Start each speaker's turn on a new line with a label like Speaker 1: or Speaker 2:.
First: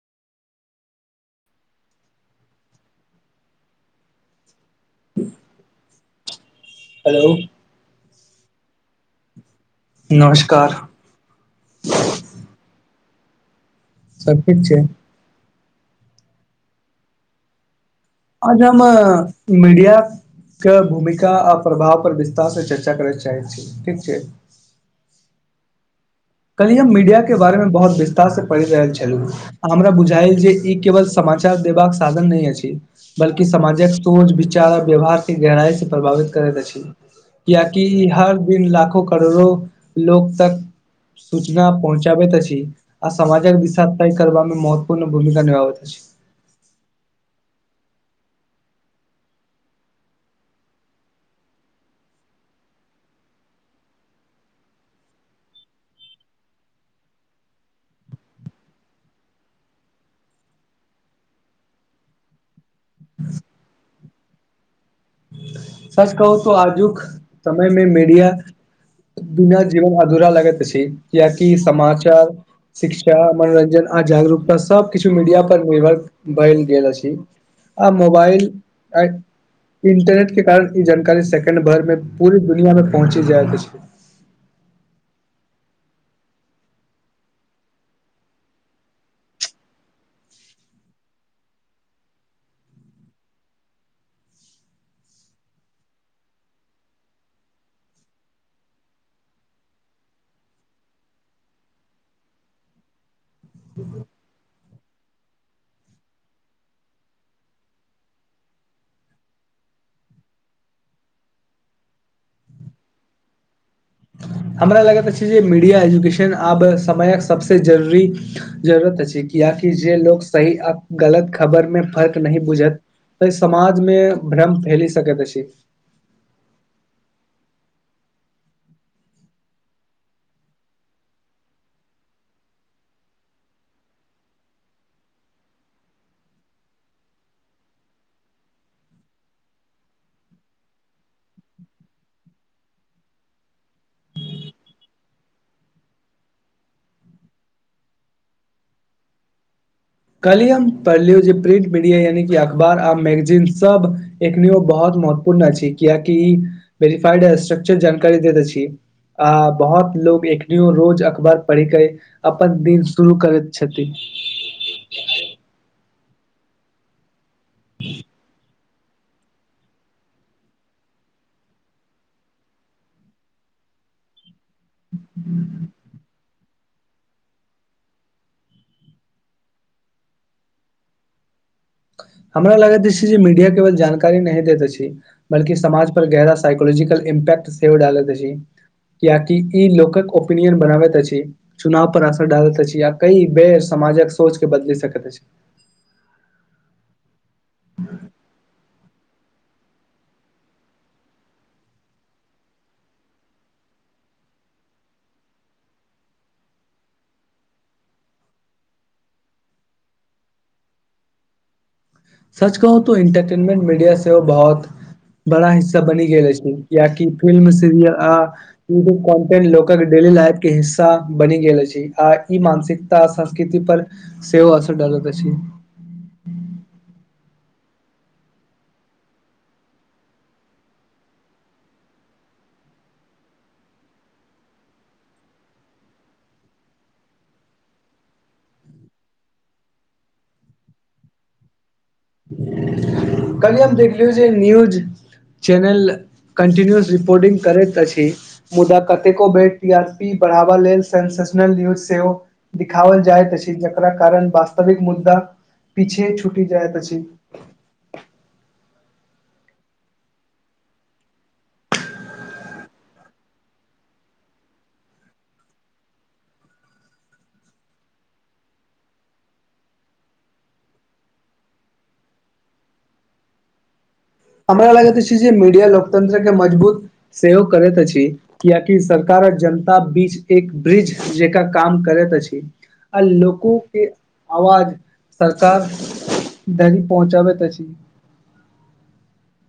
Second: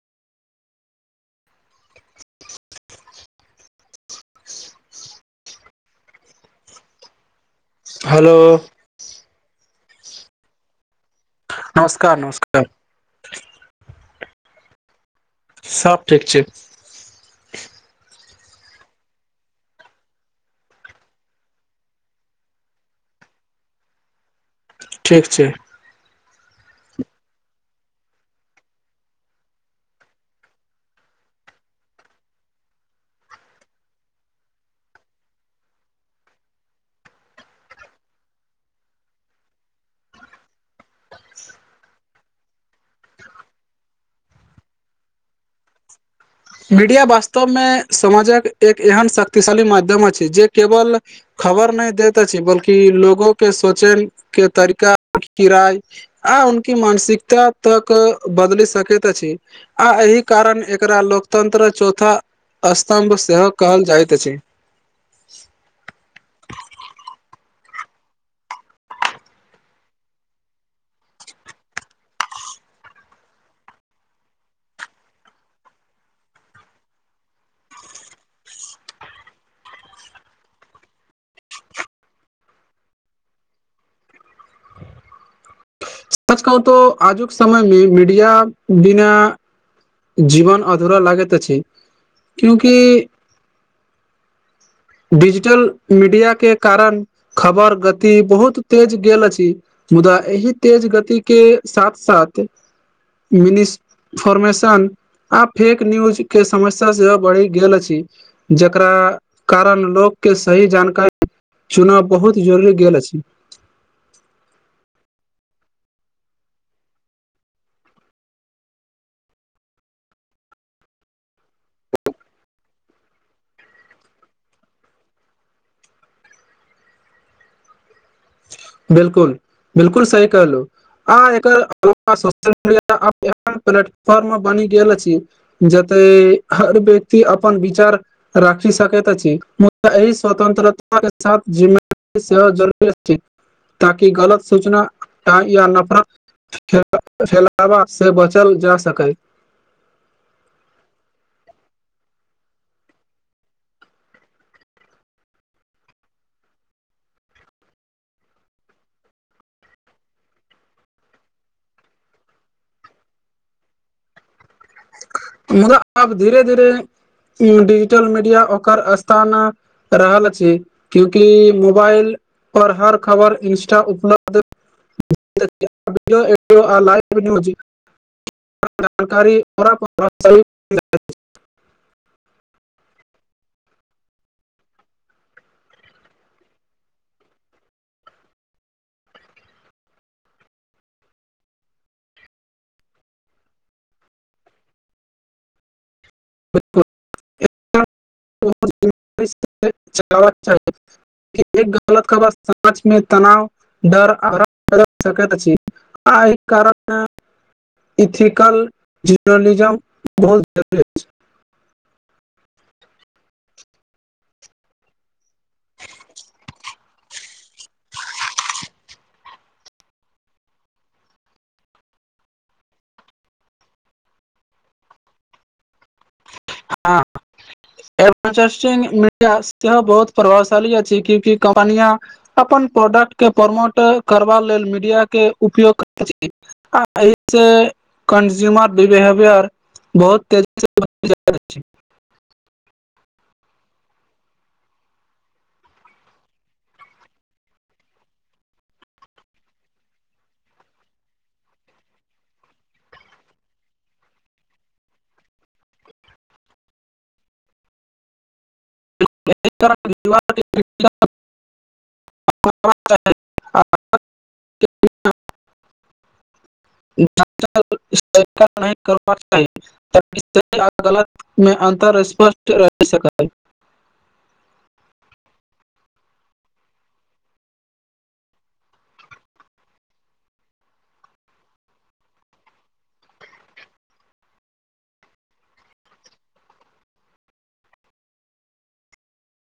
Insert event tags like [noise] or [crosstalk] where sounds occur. Speaker 1: hello
Speaker 2: hello
Speaker 1: नमस्कार
Speaker 2: नमस्कार नमस्कार
Speaker 1: सब ठीक छै
Speaker 2: सब ठीक छय
Speaker 1: अजम मिडिया के भूमिका आ प्रभाव पर विस्तार से चर्चा करय चाहैत छी ठीक छय
Speaker 2: ठीक छय
Speaker 1: कनि हम मीडियाके बारेमे बहुत विस्तारसँ पढ़ि रहल छलहुँ हमरा बुझाईल जे ई केवल समाचार देबाक साधन नय अछि बल्कि समाजक सोच विचार आ व्यवहार के गहराई से प्रभावित करैत अइछ कियकि हर दिन लाखो करोड़ो लो तक सूचना पहुँचाबैत अछि आ समाजक दिशा तैय करवामे महत्वपूर्ण भूमिका निभाबत अछि
Speaker 2: मीडिया वास्तवमें समाजक एक एहन शक्तिशाली माध्यम अछि जे केवल खबर नय देताे छी बल्कि लोगो के सोचे के तरीका किराय आ उनकी मानसिकता तक बदइल सकैत अछि आ एहि कारण एकरा लोकतन्त्र चौथा स्तम्भ सेहो कहल जाइत अछि
Speaker 1: सच कहू त आजुक समयमे मीडिया बिना जीवन अधूरा लागैत छ्य कियकि समाचार शिक्षा मनोरंजन आ जागरूकता सब किछ मीडिया पर निर्भर बल गेल अछि आ मोबाइल इंटर नेट के कारण ई जानकारी सेकेंड भर में पूरी दुनिया मे पहुँची जायइत अछि
Speaker 2: सच कहू तो आजुक समयमें मीडिया बिना जीवन अधूरा लागैत अछि क्यूंकि डिजिटल मीडिया के कारण खबर गति बहुत तेज गेल अछि मुदा एहि तेज गति के साथ साथ मिनिस्ट फॉर्मेशन आ फेक न्यूज के समस्या सेहो बइढ़ गेल अछि जकरा कारण लोकके सही जानकारी चुनब बहुत जरूरी गेल अछि
Speaker 1: हमरा लगैत अछि जे मीडिया एजुकेशन आब समयक सभसँ जरूरी जरूरत अछि कियकि जे लोग सही आ गलत खबर मे फर्क नहि बुझत तऽ समाज मे भ्रम फैल सैकाइत त छी
Speaker 2: बिल्कुल बिल्कुल सही कहलू आ एकर अलावा सोशल मीडिया एहन प्लेटफॉर्म में बनि गेल अछि जतय हर व्यक्ति अपन विचार राइख सकैत छी मुदा एहि स्वतन्त्रता के साथ जि सेहो जरूरी छय ताकि गलत सूचनाटा या नफरत खेलबा से बचल जा सकै
Speaker 1: कहली हम पढ़लियौ जे प्रिंट मीडिया यानि अखबार आ मैगजीन सब एखनी ओ बहुत महत्वपूर्ण अछि कियाकि ई वेरिफाइड स्ट्रक्चर जानकारी दैत अछि अ बहुत लोग एकनियो रोज अखबार पढ़ि कऽ अपन दिन शुरू करैत छथि
Speaker 2: मुदा आब धीरे धीरे डिजिटल मीडिया ओकर स्थान रहल छी क्यूकि मोबाइल पर हर खबर इंस्टा पर उपलब्ध [inaudible] [unintelligible]
Speaker 1: हमरा लगैत अछि जे मीडिया केवल जानकारी नहि दैत अछि बल्कि समाज पर गहरा साइकोलॉजिकल इम्पैट सेहो डालत अछि कियाकि ई लोकक ओपिनियन बनाबैत अछि चुनाव पर असर डालैत अछि या कई बेर समाजक सोच के बदलि सकैत अछि
Speaker 2: च चाही [unintelligible] एक गलत खबर समाजमे तनाव दर आराम कर सकैत अछि आ कारण इथिकल जर्नलिज्म बहुत जरूरी छै
Speaker 1: सच कहूँ इंटरटेनमेंट मीडिया से बहुत बड़ा हिस्सा बनि गेले छै किया की फिल्म सीरियल आ युटुब कन्टेंट लोक के डेली लाइफ के हिस्सा बनि गेल छै आ ई मानसिक तऽ संस्कृति पर सेहो असर डालत अछि
Speaker 2: हँ ए मीडिया सेहो बहुत प्रभावशाली अछि क्योंकी कम्पनिया अपन प्रोडक्ट के प्रमोट करबा लेल मीडिया के उपयोग करैत आ एसँ कन्जयूमर बिहेवियर बहुत तेजी से [inaudible]
Speaker 1: कल्हि हम देखलियौ जे न्यूज चैनल कन्टिन्यूस रिपोर्टिंग करैत अछि मुदा कतेको बेर टी आर पी बढ़ावा लेल सेसनल न्यूज सेहो दिखाओल जाइत अछि जकरा कारण वास्तविक मुद्दा पीछे छूटि जाइत अछि
Speaker 2: [unintelligible]
Speaker 1: [inaudible]
Speaker 2: कार नहि कर [unintelligible] ताकि गलत मे अन्तर स्पष्ट रह सैकल
Speaker 1: हमरा लागैत अछि जे मीडिया लोकतंत्र के मजबूत सेहो करैत अछि किया कि सरकार आ जनता बीच एक ब्रिज जेका काम करैत अछि आ लोको के आवाज सरकार [unintelligible] देरी पहुँचाबैत अछि